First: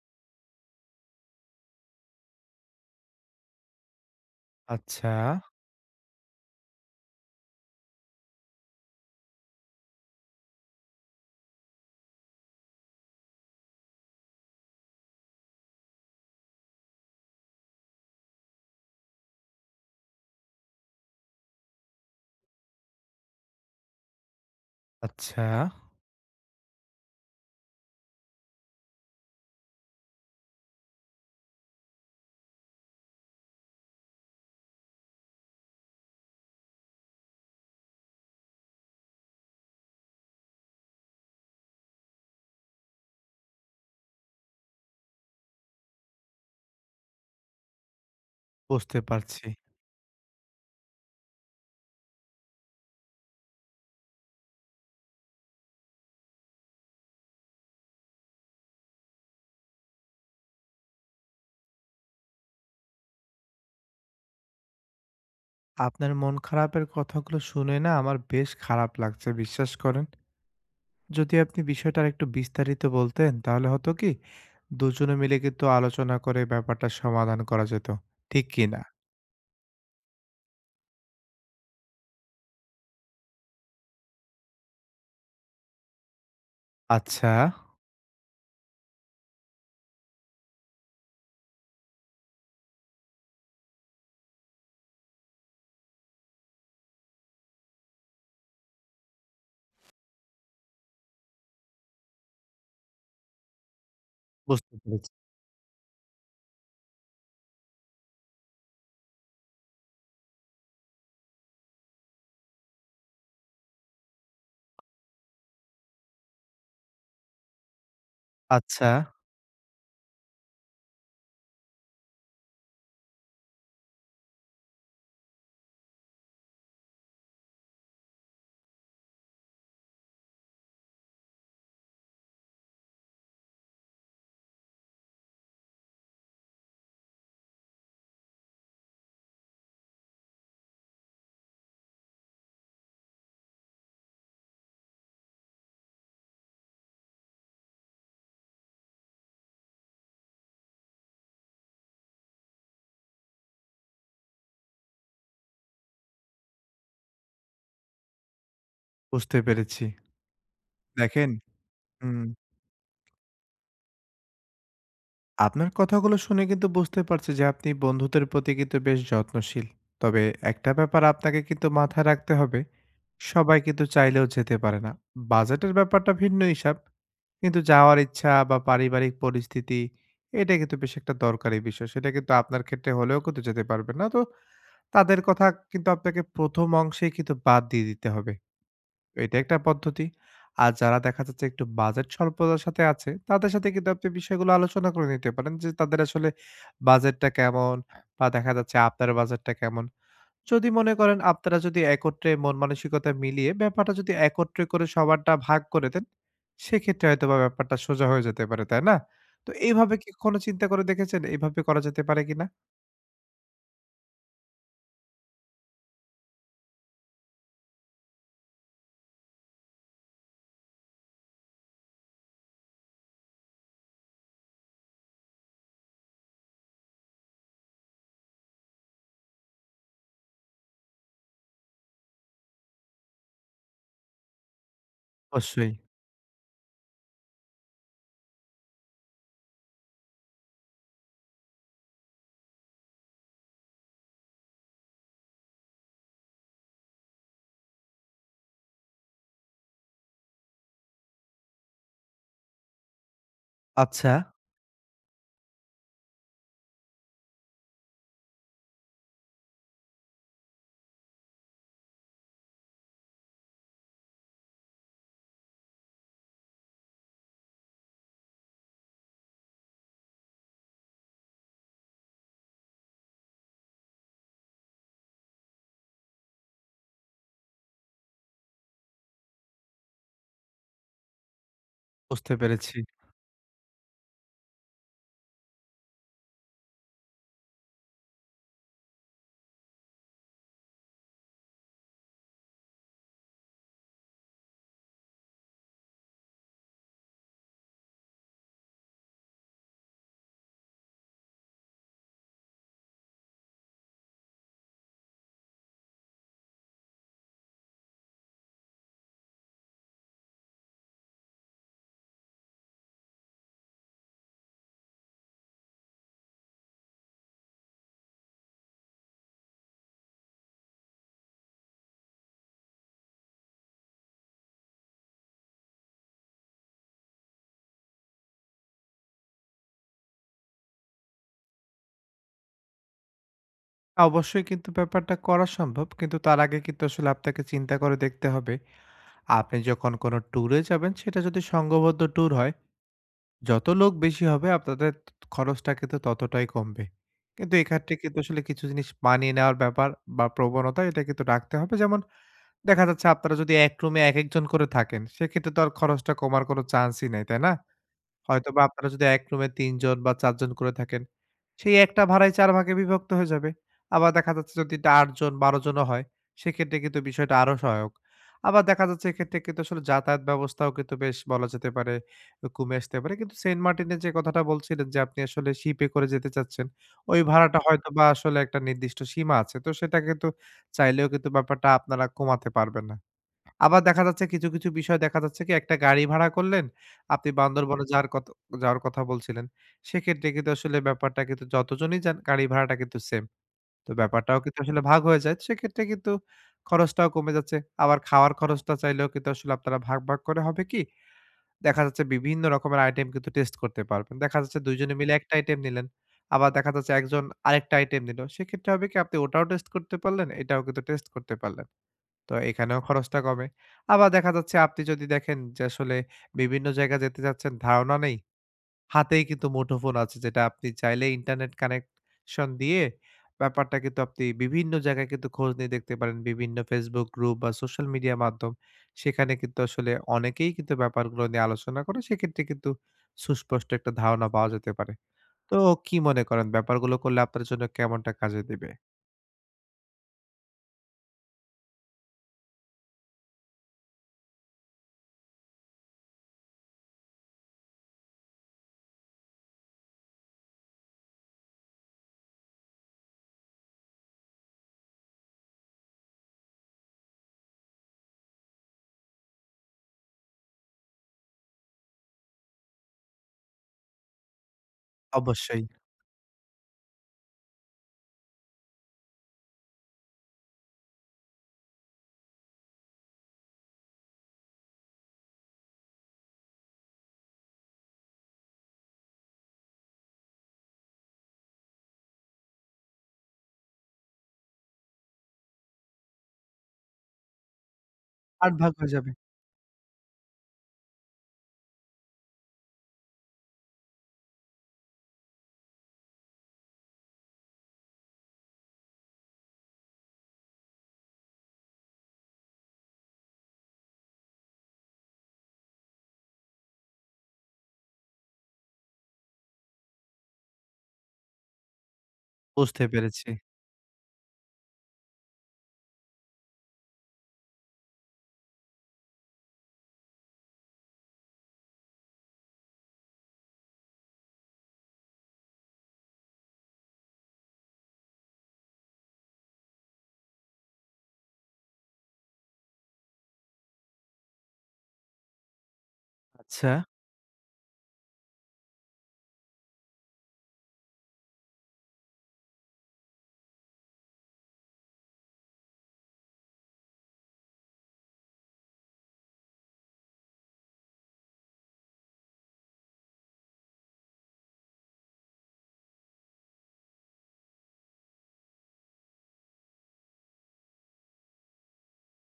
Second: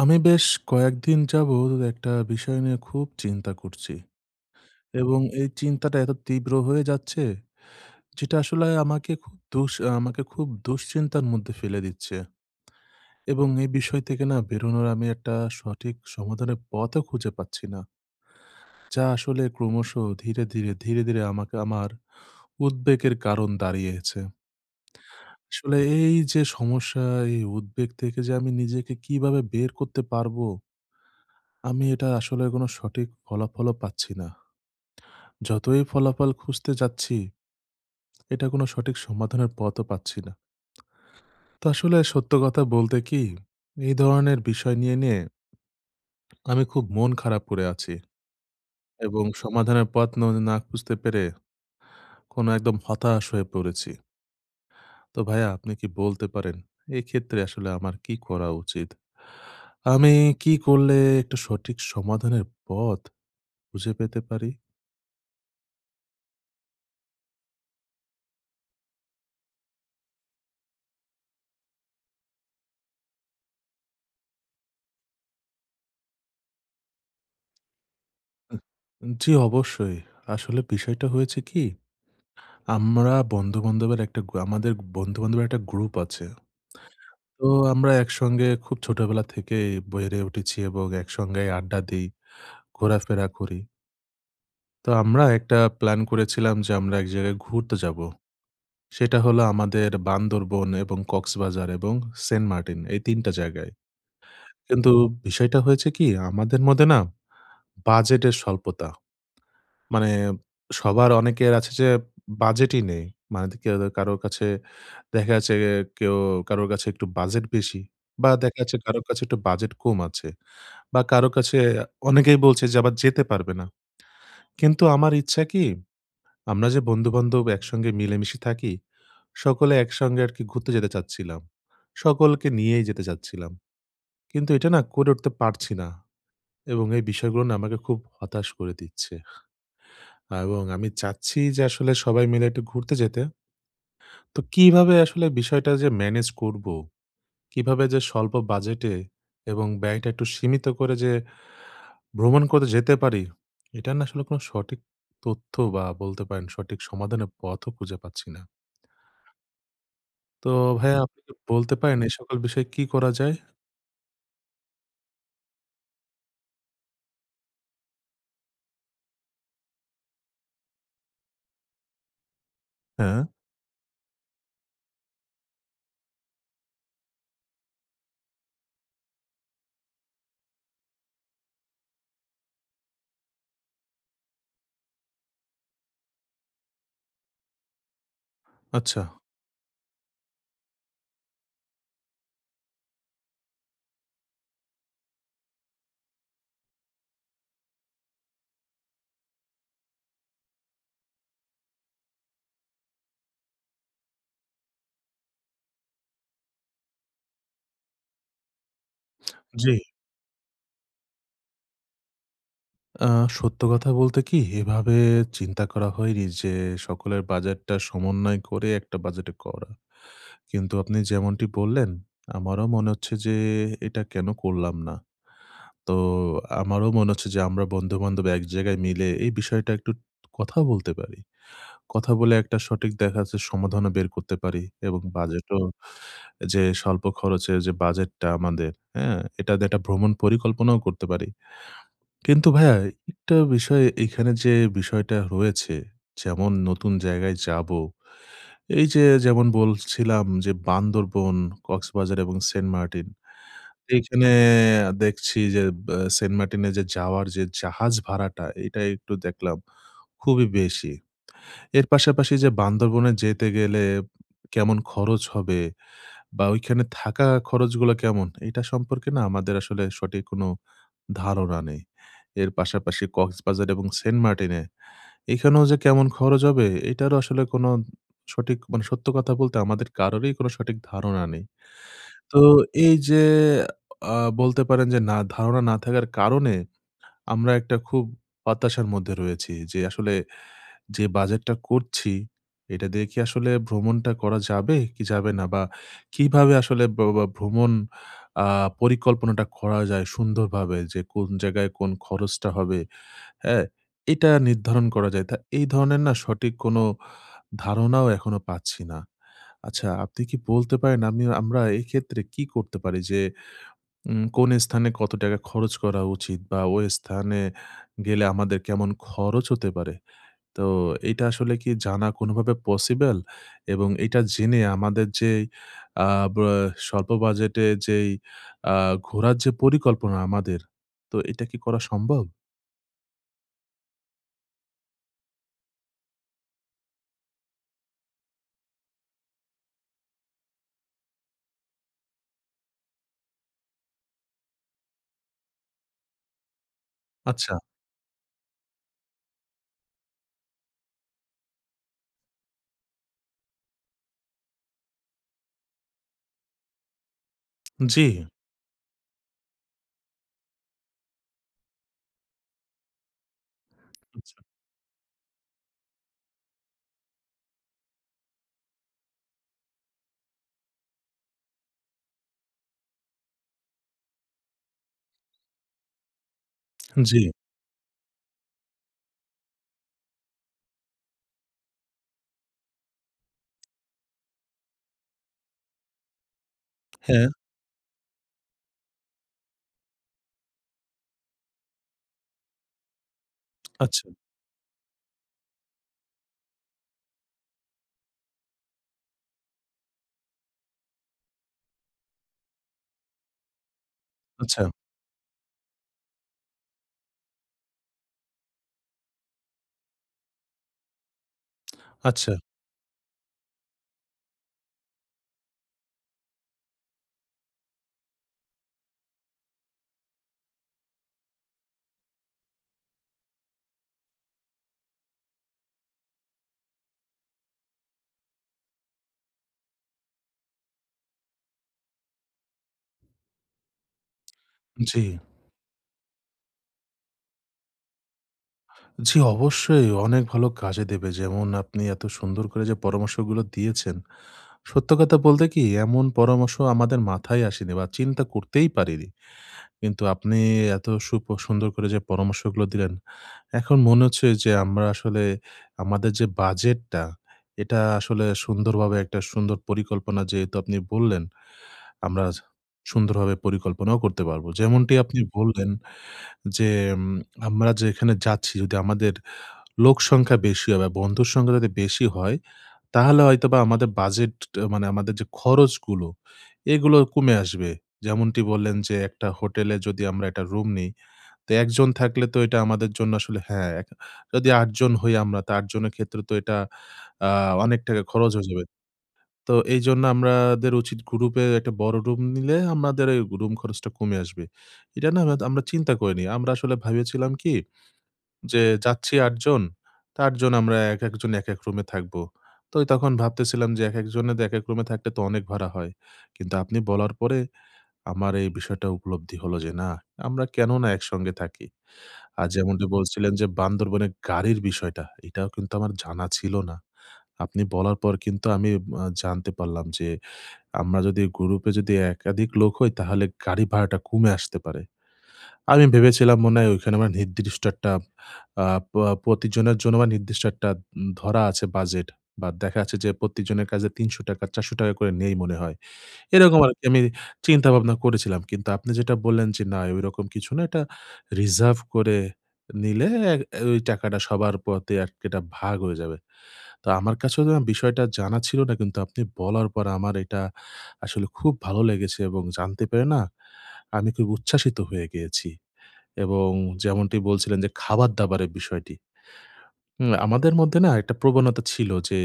আমি বেশ কয়েকদিন যাবৎ একটা বিষয় নিয়ে খুব চিন্তা করছি আচ্ছা, এবং এই চিন্তাটা এত তীব্র হয়ে যাচ্ছে, যেটা আসলে আমাকে খুব দুশ্চিন্তার মধ্যে ফেলে দিচ্ছে এবং এই বিষয় থেকে না বেরোনোর আমি একটা সঠিক সমাধানের পথও খুঁজে পাচ্ছি না, যা আসলে ক্রমশ ধীরে ধীরে আমাকে আমার উদ্বেগের কারণ দাঁড়িয়েছে। আচ্ছা। আসলে এই যে সমস্যা, এই উদ্বেগ থেকে যে আমি নিজেকে কিভাবে বের করতে পারবো, আমি এটা আসলে কোনো সঠিক ফলাফলও পাচ্ছি না। যতই ফলাফল খুঁজতে যাচ্ছি, এটা কোনো সঠিক সমাধানের পথও পাচ্ছি না। তো আসলে সত্য কথা বলতে কি, এই ধরনের বিষয় নিয়ে আমি খুব মন খারাপ করে আছি বুঝতে এবং পারছি। সমাধানের পথ না খুঁজতে পেরে কোনো একদম হতাশ হয়ে পড়েছি। তো ভাইয়া আপনি কি বলতে পারেন, এক্ষেত্রে আসলে আমার কি করা উচিত? আমি কি করলে একটা সঠিক সমাধানের পথ খুঁজে পেতে পারি? আপনার মন খারাপের কথাগুলো শুনে না আমার বেশ খারাপ লাগছে, বিশ্বাস করেন। যদি আপনি বিষয়টা আরেকটু বিস্তারিত বলতেন তাহলে হতো কি, দুজনে মিলে কিন্তু আলোচনা করে ব্যাপারটা সমাধান করা যেত। ঠিক কি না? জি, অবশ্যই। আসলে বিষয়টা হয়েছে কি, আমরা বন্ধু-বান্ধবের একটা গ্রু আমাদের বন্ধু-বান্ধবের একটা গ্রুপ আছে। আচ্ছা, তো আমরা একসঙ্গে খুব ছোটবেলা থেকেই বেড়ে উঠেছি এবং একসঙ্গে আড্ডা দেই, ঘোরাফেরা করি। তো আমরা একটা প্ল্যান করেছিলাম যে আমরা এক জায়গায় ঘুরতে যাবো। সেটা হলো আমাদের বান্দরবন এবং কক্সবাজার এবং সেন্ট মার্টিন, এই ৩ টা জায়গায়। বুঝতে কিন্তু পেরেছি। বিষয়টা হয়েছে কি, আমাদের মধ্যে না বাজেটের স্বল্পতা। মানে সবার অনেকের আছে যে বাজেটই নেই। মানে কেউ কারো কাছে দেখা যাচ্ছে কেউ কারোর কাছে একটু বাজেট বেশি বা দেখা যাচ্ছে আচ্ছা, কারো কাছে একটু বাজেট কম আছে, বা কারো কাছে অনেকেই বলছে যে আবার যেতে পারবে না। কিন্তু আমার ইচ্ছা কি, আমরা যে বন্ধু-বান্ধব একসঙ্গে মিলেমিশে থাকি, সকলে একসঙ্গে আরকি ঘুরতে যেতে চাচ্ছিলাম। সকলকে নিয়েই যেতে চাচ্ছিলাম। কিন্তু এটা না করে উঠতে পারছি না এবং এই বিষয়গুলো না আমাকে খুব হতাশ করে দিচ্ছে। এবং আমি চাচ্ছি যে আসলে সবাই মিলে একটু ঘুরতে যেতে। তো কিভাবে আসলে বিষয়টা যে ম্যানেজ করব? কিভাবে যে স্বল্প বাজেটে এবং ব্যয়টা একটু সীমিত করে যে ভ্রমণ করতে যেতে পারি, এটার না আসলে কোনো সঠিক তথ্য বা বলতে পারেন সঠিক সমাধানের পথও খুঁজে পাচ্ছি না। বুঝতে পেরেছি। তো ভাইয়া আপনি দেখেন কি বলতে পারেন এই হুম। সকল বিষয়ে কি করা যায়? আপনার কথাগুলো শুনে কিন্তু বুঝতে পারছি যে আপনি বন্ধুদের প্রতি কিন্তু বেশ যত্নশীল। তবে একটা ব্যাপার আপনাকে কিন্তু মাথায় রাখতে হবে, হ্যাঁ, সবাই কিন্তু চাইলেও যেতে পারে না। বাজেটের ব্যাপারটা ভিন্ন হিসাব। কিন্তু যাওয়ার ইচ্ছা বা পারিবারিক পরিস্থিতি এটা কিন্তু বেশ একটা দরকারি বিষয়। সেটা কিন্তু আপনার ক্ষেত্রে হলেও কিন্তু যেতে পারবেন না। তো তাদের কথা কিন্তু আপনাকে ১ম অংশেই কিন্তু বাদ দিয়ে দিতে হবে। আচ্ছা। এটা একটা পদ্ধতি। আর যারা দেখা যাচ্ছে একটু বাজেট স্বল্পতার সাথে আছে, তাদের সাথে কিন্তু আপনি বিষয়গুলো আলোচনা করে নিতে পারেন যে, তাদের আসলে বাজেটটা কেমন? বা দেখা যাচ্ছে আপনার বাজেটটা কেমন? যদি মনে করেন আপনারা যদি একত্রে মন মানসিকতা মিলিয়ে ব্যাপারটা যদি একত্রে করে সবারটা ভাগ করে দেন, সেক্ষেত্রে হয়তোবা ব্যাপারটা সোজা হয়ে যেতে পারে, তাই না? তো জি। এইভাবে কি কখনো চিন্তা করে দেখেছেন? এভাবে করা যেতে পারে কিনা? আ সত্য কথা বলতে কি, এভাবে চিন্তা করা হয়নি যে সকলের বাজেটটা সমন্বয় করে একটা বাজেটে করা। কিন্তু আপনি যেমনটি বললেন, আমারও মনে হচ্ছে যে এটা কেন করলাম না? তো আমারও মনে হচ্ছে যে আমরা বন্ধু-বান্ধব এক জায়গায় মিলে এই বিষয়টা একটু কথা বলতে পারি। কথা বলে একটা সঠিক দেখা যাচ্ছে সমাধানও বের করতে পারি এবং বাজেটও, অবশ্যই। যে স্বল্প খরচে যে বাজেটটা আমাদের, হ্যাঁ? এটা দিয়ে একটা ভ্রমণ পরিকল্পনাও করতে পারি। কিন্তু ভাইয়া একটা বিষয় এখানে যে বিষয়টা রয়েছে, যেমন নতুন জায়গায় যাবো। এই যে যেমন বলছিলাম যে বান্দরবন, কক্সবাজার এবং সেন্ট মার্টিন। আচ্ছা। এইখানে দেখছি যে সেন্ট মার্টিনে যে যাওয়ার যে জাহাজ ভাড়াটা, এটা একটু দেখলাম খুবই বেশি। এর পাশাপাশি যে বান্দরবনে যেতে গেলে কেমন খরচ হবে বা ওইখানে থাকা খরচগুলো কেমন? এটা সম্পর্কে না আমাদের আসলে সঠিক কোনো ধারণা নেই। এর পাশাপাশি কক্সবাজার এবং সেন্ট মার্টিনে, এখানেও যে কেমন খরচ হবে, এটারও আসলে কোনো সঠিক, মানে সত্য কথা বলতে আমাদের কারোরই কোনো সঠিক ধারণা নেই। বুঝতে তো পেরেছি। এই যে আ বলতে পারেন যে না, ধারণা না থাকার কারণে আমরা একটা খুব হতাশার মধ্যে রয়েছি যে আসলে যে বাজেটটা করছি, এটা দিয়ে কি আসলে ভ্রমণটা করা যাবে কি যাবে না? বা কিভাবে আসলে ব ব ভ্রমণ আ পরিকল্পনাটা করা যায় সুন্দরভাবে, যে কোন জায়গায় কোন খরচটা হবে, হ্যাঁ? এটা নির্ধারণ করা যায়। তা এই ধরনের না সঠিক কোনো ধারণাও এখনো পাচ্ছি না। আচ্ছা আপনি কি বলতে পারেন, আমি আমরা এক্ষেত্রে কি করতে পারি যে কোন স্থানে কত টাকা খরচ করা উচিত, বা ওই স্থানে গেলে আমাদের কেমন খরচ হতে পারে? তো এটা আসলে কি জানা কোনোভাবে পসিবল? এবং এটা জেনে আমাদের যেই আ ব্য স্বল্প বাজেটে যেই আ ঘোরার যে পরিকল্পনা আমাদের, তো এটা কি করা সম্ভব? অবশ্যই কিন্তু ব্যাপারটা করা সম্ভব। কিন্তু তার আগে কিন্তু আসলে আপনাকে চিন্তা করে দেখতে হবে। আপনি যখন কোনো ট্যুরে যাবেন সেটা যদি সংঘবদ্ধ ট্যুর হয়, যত লোক বেশি হবে আপনাদের খরচটা কিন্তু ততটাই কমবে। আচ্ছা, কিন্তু এক্ষেত্রে কিন্তু আসলে কিছু জিনিস মানিয়ে নেওয়ার ব্যাপার বা প্রবণতা এটা কিন্তু রাখতে হবে। যেমন দেখা যাচ্ছে আপনারা যদি এক রুমে একেকজন করে থাকেন, সেক্ষেত্রে তো আর খরচটা কমার কোনো চান্সই নাই, তাই না? জি, হয়তোবা আপনারা যদি এক রুমে ৩ জন বা ৪ জন করে থাকেন সেই একটা ভাড়াই ৪ ভাগে বিভক্ত হয়ে যাবে। আবার দেখা আচ্ছা, যাচ্ছে যদি এটা ৮ জন ১২ জনও হয়, সেক্ষেত্রে কিন্তু বিষয়টা আরো সহায়ক। আবার দেখা যাচ্ছে এক্ষেত্রে কিন্তু আসলে যাতায়াত ব্যবস্থাও কিন্তু বেশ বলা যেতে পারে কমে আসতে পারে। কিন্তু সেন্ট মার্টিনের যে কথাটা বলছিলেন যে আপনি আসলে শিপে করে যেতে চাচ্ছেন, জি, ওই ভাড়াটা হয়তোবা আসলে একটা নির্দিষ্ট সীমা আছে। তো সেটা কিন্তু চাইলেও কিন্তু ব্যাপারটা আপনারা কমাতে পারবেন না। আবার দেখা যাচ্ছে কিছু বিষয় দেখা যাচ্ছে কি একটা গাড়ি ভাড়া করলেন, হ্যাঁ, আপনি বান্দরবনে যাওয়ার যাওয়ার কথা বলছিলেন। সেক্ষেত্রে কিন্তু আসলে ব্যাপারটা কিন্তু যতজনই যান গাড়ি ভাড়াটা কিন্তু সেম। তো আচ্ছা, ব্যাপারটাও কিন্তু আসলে ভাগ হয়ে যায়। সেক্ষেত্রে কিন্তু খরচটাও কমে যাচ্ছে। আবার খাওয়ার খরচটা চাইলেও কিন্তু আসলে আপনারা ভাগ করে হবে কি? দেখা যাচ্ছে বিভিন্ন রকমের আইটেম কিন্তু টেস্ট করতে পারবেন। দেখা যাচ্ছে আচ্ছা, ২ জনে মিলে একটা আইটেম নিলেন। আবার দেখা যাচ্ছে একজন আরেকটা আইটেম নিল। সেক্ষেত্রে হবে কি আপনি ওটাও টেস্ট করতে পারলেন, এটাও কিন্তু টেস্ট করতে পারলেন। আচ্ছা, তো এখানেও খরচটা কমে। আবার দেখা যাচ্ছে আপনি যদি দেখেন যে আসলে বিভিন্ন জায়গা যেতে চাচ্ছেন ধারণা নেই, হাতেই কিন্তু মুঠোফোন আছে যেটা আপনি চাইলে ইন্টারনেট কানেকশন দিয়ে ব্যাপারটা কিন্তু আপনি বিভিন্ন জায়গায় কিন্তু খোঁজ নিয়ে দেখতে পারেন। বিভিন্ন Facebook গ্রুপ বা সোশ্যাল মিডিয়া মাধ্যম। সেখানে কিন্তু আসলে অনেকেই কিন্তু ব্যাপারগুলো নিয়ে আলোচনা করে। সেক্ষেত্রে কিন্তু সুস্পষ্ট একটা ধারণা পাওয়া যেতে পারে। জি। তো কি মনে করেন ব্যাপারগুলো করলে আপনার জন্য কেমনটা কাজে দিবে? জি, অবশ্যই অনেক ভালো কাজে দেবে। যেমন আপনি এত সুন্দর করে যে পরামর্শগুলো দিয়েছেন। সত্য কথা বলতে কি, এমন পরামর্শ আমাদের মাথায় আসেনি বা চিন্তা করতেই পারিনি। কিন্তু আপনি এত সুন্দর করে যে পরামর্শগুলো দিলেন, এখন মনে হচ্ছে যে আমরা আসলে আমাদের যে বাজেটটা, এটা আসলে সুন্দরভাবে একটা সুন্দর পরিকল্পনা, যেহেতু আপনি বললেন, আমরা সুন্দরভাবে পরিকল্পনাও করতে পারবো। যেমনটি আপনি অবশ্যই। বললেন যে, উম আমরা যেখানে যাচ্ছি, যদি আমাদের লোক সংখ্যা বেশি হয় বা বন্ধুর সংখ্যা যদি বেশি হয়, তাহলে হয়তোবা আমাদের বাজেট, মানে আমাদের যে খরচগুলো, এগুলো কমে আসবে। যেমনটি বললেন যে একটা হোটেলে যদি আমরা একটা রুম নিই, তো একজন থাকলে তো এটা আমাদের জন্য আসলে হ্যাঁ, এক, যদি ৮ জন হই আমরা, তো ৮ জনের ক্ষেত্রে তো এটা আ অনেক টাকা খরচ হয়ে ৮ যাবে। ভাগ হয়ে যাবে। তো এইজন্য আমাদের উচিত গ্রুপে একটা বড় রুম নিলে আমাদের এই রুম খরচটা কমে আসবে। এটা না আমরা আমরা চিন্তা করিনি। আমরা আসলে ভেবেছিলাম কি, যে যাচ্ছি ৮ জন, তো ৮ জন আমরা এক একজন এক এক রুমে থাকবো। তো তখন ভাবতেছিলাম যে এক একজনের এক এক রুমে থাকলে তো অনেক ভাড়া হয়। কিন্তু আপনি বলার পরে আমার এই বিষয়টা উপলব্ধি হলো যে না, আমরা কেন না একসঙ্গে থাকি। আর বুঝতে যেমনটি পেরেছি। বলছিলেন যে বান্দরবনে গাড়ির বিষয়টা, এটাও কিন্তু আমার জানা ছিল না। আপনি বলার পর কিন্তু আমি জানতে পারলাম যে আমরা যদি গ্রুপে যদি একাধিক লোক হই তাহলে গাড়ি ভাড়াটা কমে আসতে পারে। আমি ভেবেছিলাম মনে হয় ওইখানে আমার নির্দিষ্ট একটা আ প প্রতিজনের জন্য আমার নির্দিষ্ট একটা ধরা আছে বাজেট, বা দেখা যাচ্ছে যে প্রত্যেকজনের কাছে ৳৩০০ ৳৪০০ করে নেই মনে হয়। এরকম আচ্ছা। আরকি আমি চিন্তা ভাবনা করেছিলাম। কিন্তু আপনি যেটা বললেন যে না, ওইরকম কিছু না, এটা রিজার্ভ করে নিলে ওই টাকাটা সবার পথে আরকি এটা ভাগ হয়ে যাবে। তো আমার কাছেও না বিষয়টা জানা ছিল না, কিন্তু আপনি বলার পর আমার এটা আসলে খুব ভালো লেগেছে এবং জানতে পেরে না আমি খুব উচ্ছ্বাসিত হয়ে গিয়েছি। এবং যেমনটি বলছিলেন যে খাবার-দাবারের বিষয়টি। আমাদের মধ্যে না একটা প্রবণতা ছিল যে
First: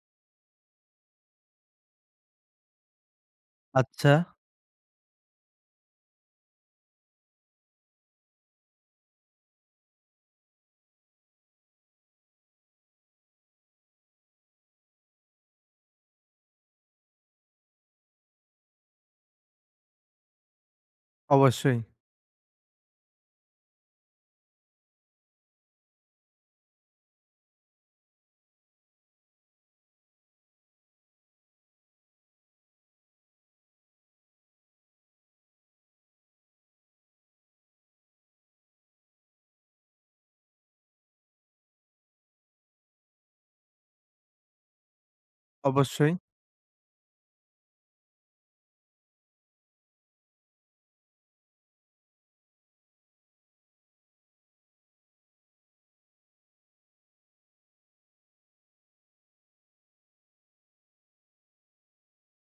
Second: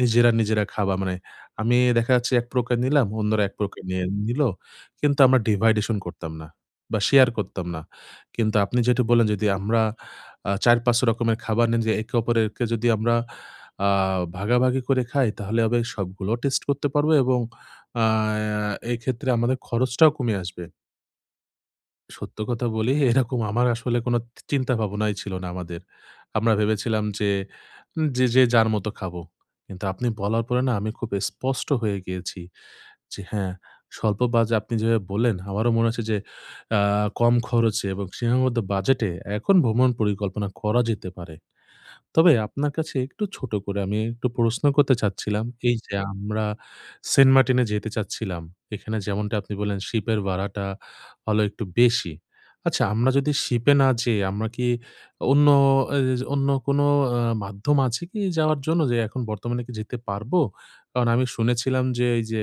নিজেরা, নিজেরা খাওয়া, মানে আমি দেখা যাচ্ছে এক প্রকার নিলাম, অন্যরা এক প্রকার নিয়ে আচ্ছা, নিল। কিন্তু আমরা ডিভাইডেশন করতাম না বা শেয়ার করতাম না। কিন্তু আপনি যেটা বললেন, যদি আমরা ৪-৫ রকমের খাবার নিয়ে যে একে অপরেরকে যদি আমরা আ ভাগাভাগি করে খাই, তাহলে হবে সবগুলো টেস্ট করতে পারবো এবং আ এক্ষেত্রে আমাদের খরচটাও কমে আসবে। অবশ্যই, সত্য কথা বলি, এরকম আমার আসলে কোনো চিন্তা ভাবনাই ছিল না আমাদের। আমরা ভেবেছিলাম যে, যে, যে, যার মতো খাবো। কিন্তু আপনি বলার পরে না আমি খুব স্পষ্ট হয়ে গিয়েছি যে হ্যাঁ, স্বল্প আপনি যেভাবে বললেন আমারও মনে হচ্ছে যে আ কম খরচে এবং সীমাবদ্ধ বাজেটে এখন ভ্রমণ পরিকল্পনা করা যেতে পারে। তবে আপনার কাছে একটু ছোট করে আমি একটু প্রশ্ন করতে চাচ্ছিলাম। এই যে অবশ্যই। আমরা সেন্ট মার্টিনে যেতে চাচ্ছিলাম। এখানে যেমনটা আপনি বললেন শিপের ভাড়াটা হলো একটু বেশি। আচ্ছা আমরা যদি শিপে না যেয়ে আমরা কি অন্য এ অন্য কোনো আ মাধ্যম আছে কি যাওয়ার জন্য, যে এখন বর্তমানে কি যেতে পারবো? কারণ আমি শুনেছিলাম যে এই যে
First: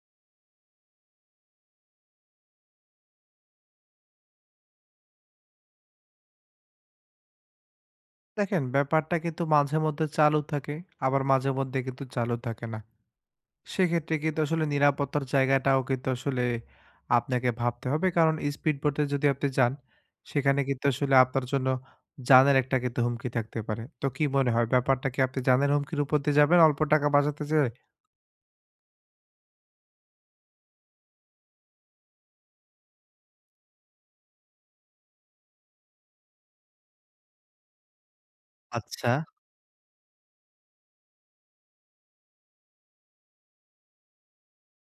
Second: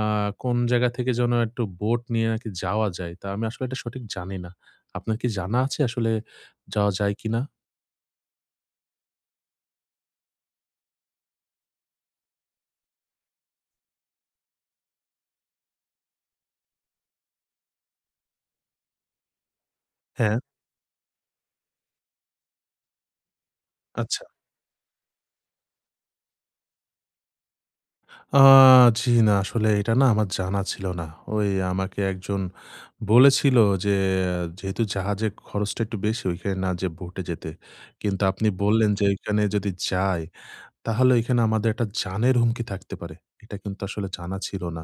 আ কোন জায়গা থেকে যেন একটু বোট নিয়ে নাকি যাওয়া যায়। তা আমি আসলে এটা সঠিক জানি না। আপনার কি জানা আছে আসলে যাওয়া যায় কিনা? দেখেন ব্যাপারটা কিন্তু মাঝে মধ্যে চালু থাকে, আবার মাঝে মধ্যে কিন্তু চালু থাকে না। সেক্ষেত্রে কিন্তু আসলে নিরাপত্তার জায়গাটাও কিন্তু আসলে আপনাকে ভাবতে হবে। কারণ স্পিড বোটে যদি আপনি যান, হ্যাঁ, সেখানে কিন্তু আসলে আপনার জন্য জানের একটা কিন্তু হুমকি থাকতে পারে। তো আচ্ছা। কি মনে হয় ব্যাপারটা কি আপনি জানের হুমকির উপর দিয়ে যাবেন অল্প টাকা বাঁচাতে চেয়ে? আ জি না, আসলে এটা না আমার জানা ছিল না। ওই আমাকে একজন বলেছিল যে, যেহেতু জাহাজে খরচটা একটু বেশি ওইখানে না যেয়ে বোটে যেতে। কিন্তু আপনি বললেন যে আচ্ছা, ওইখানে যদি যাই, তাহলে ওইখানে আমাদের একটা জানের হুমকি থাকতে পারে। এটা কিন্তু আসলে জানা ছিল না।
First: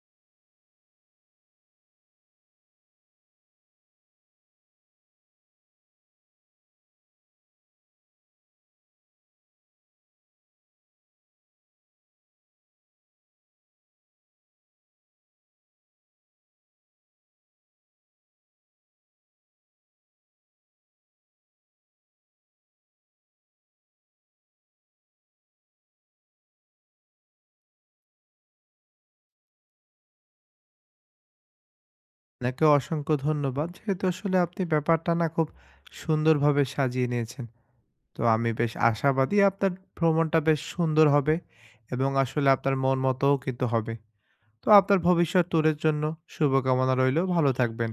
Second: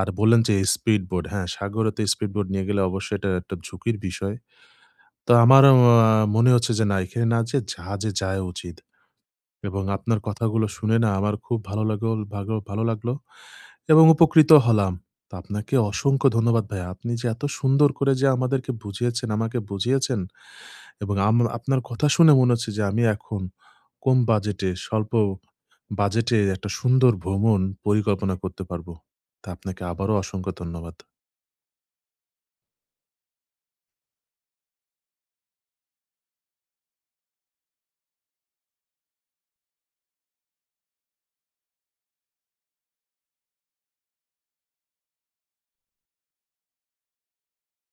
আর বললেন যে স্পিড বোট, হ্যাঁ সাগরে তো স্পিড বোট নিয়ে গেলে অবশ্যই এটা একটা ঝুঁকির বিষয়। তো আমার মনে হচ্ছে যে না, এখানে না যেয়ে জাহাজে যাওয়া উচিত। এবং আপনার কথাগুলো শুনে না আমার খুব ভালো লাগলো এবং উপকৃত হলাম। তো আপনাকে অসংখ্য ধন্যবাদ ভাইয়া। আপনি যে এত সুন্দর করে যে আমাদেরকে বুঝিয়েছেন, আমাকে বুঝিয়েছেন এবং আপনার কথা শুনে মনে হচ্ছে যে আমি এখন কম বাজেটে, স্বল্প বাজেটে একটা সুন্দর ভ্রমণ পরিকল্পনা করতে পারবো। তো আপনাকে আবারও অসংখ্য ধন্যবাদ। আপনাকে অসংখ্য ধন্যবাদ। যেহেতু আসলে আপনি ব্যাপারটা না খুব সুন্দরভাবে সাজিয়ে নিয়েছেন। তো আমি বেশ আশাবাদী আপনার ভ্রমণটা বেশ সুন্দর হবে এবং আসলে আপনার মন মতোও কিন্তু হবে। তো আপনার ভবিষ্যৎ ট্যুরের জন্য শুভকামনা রইলো। ভালো থাকবেন।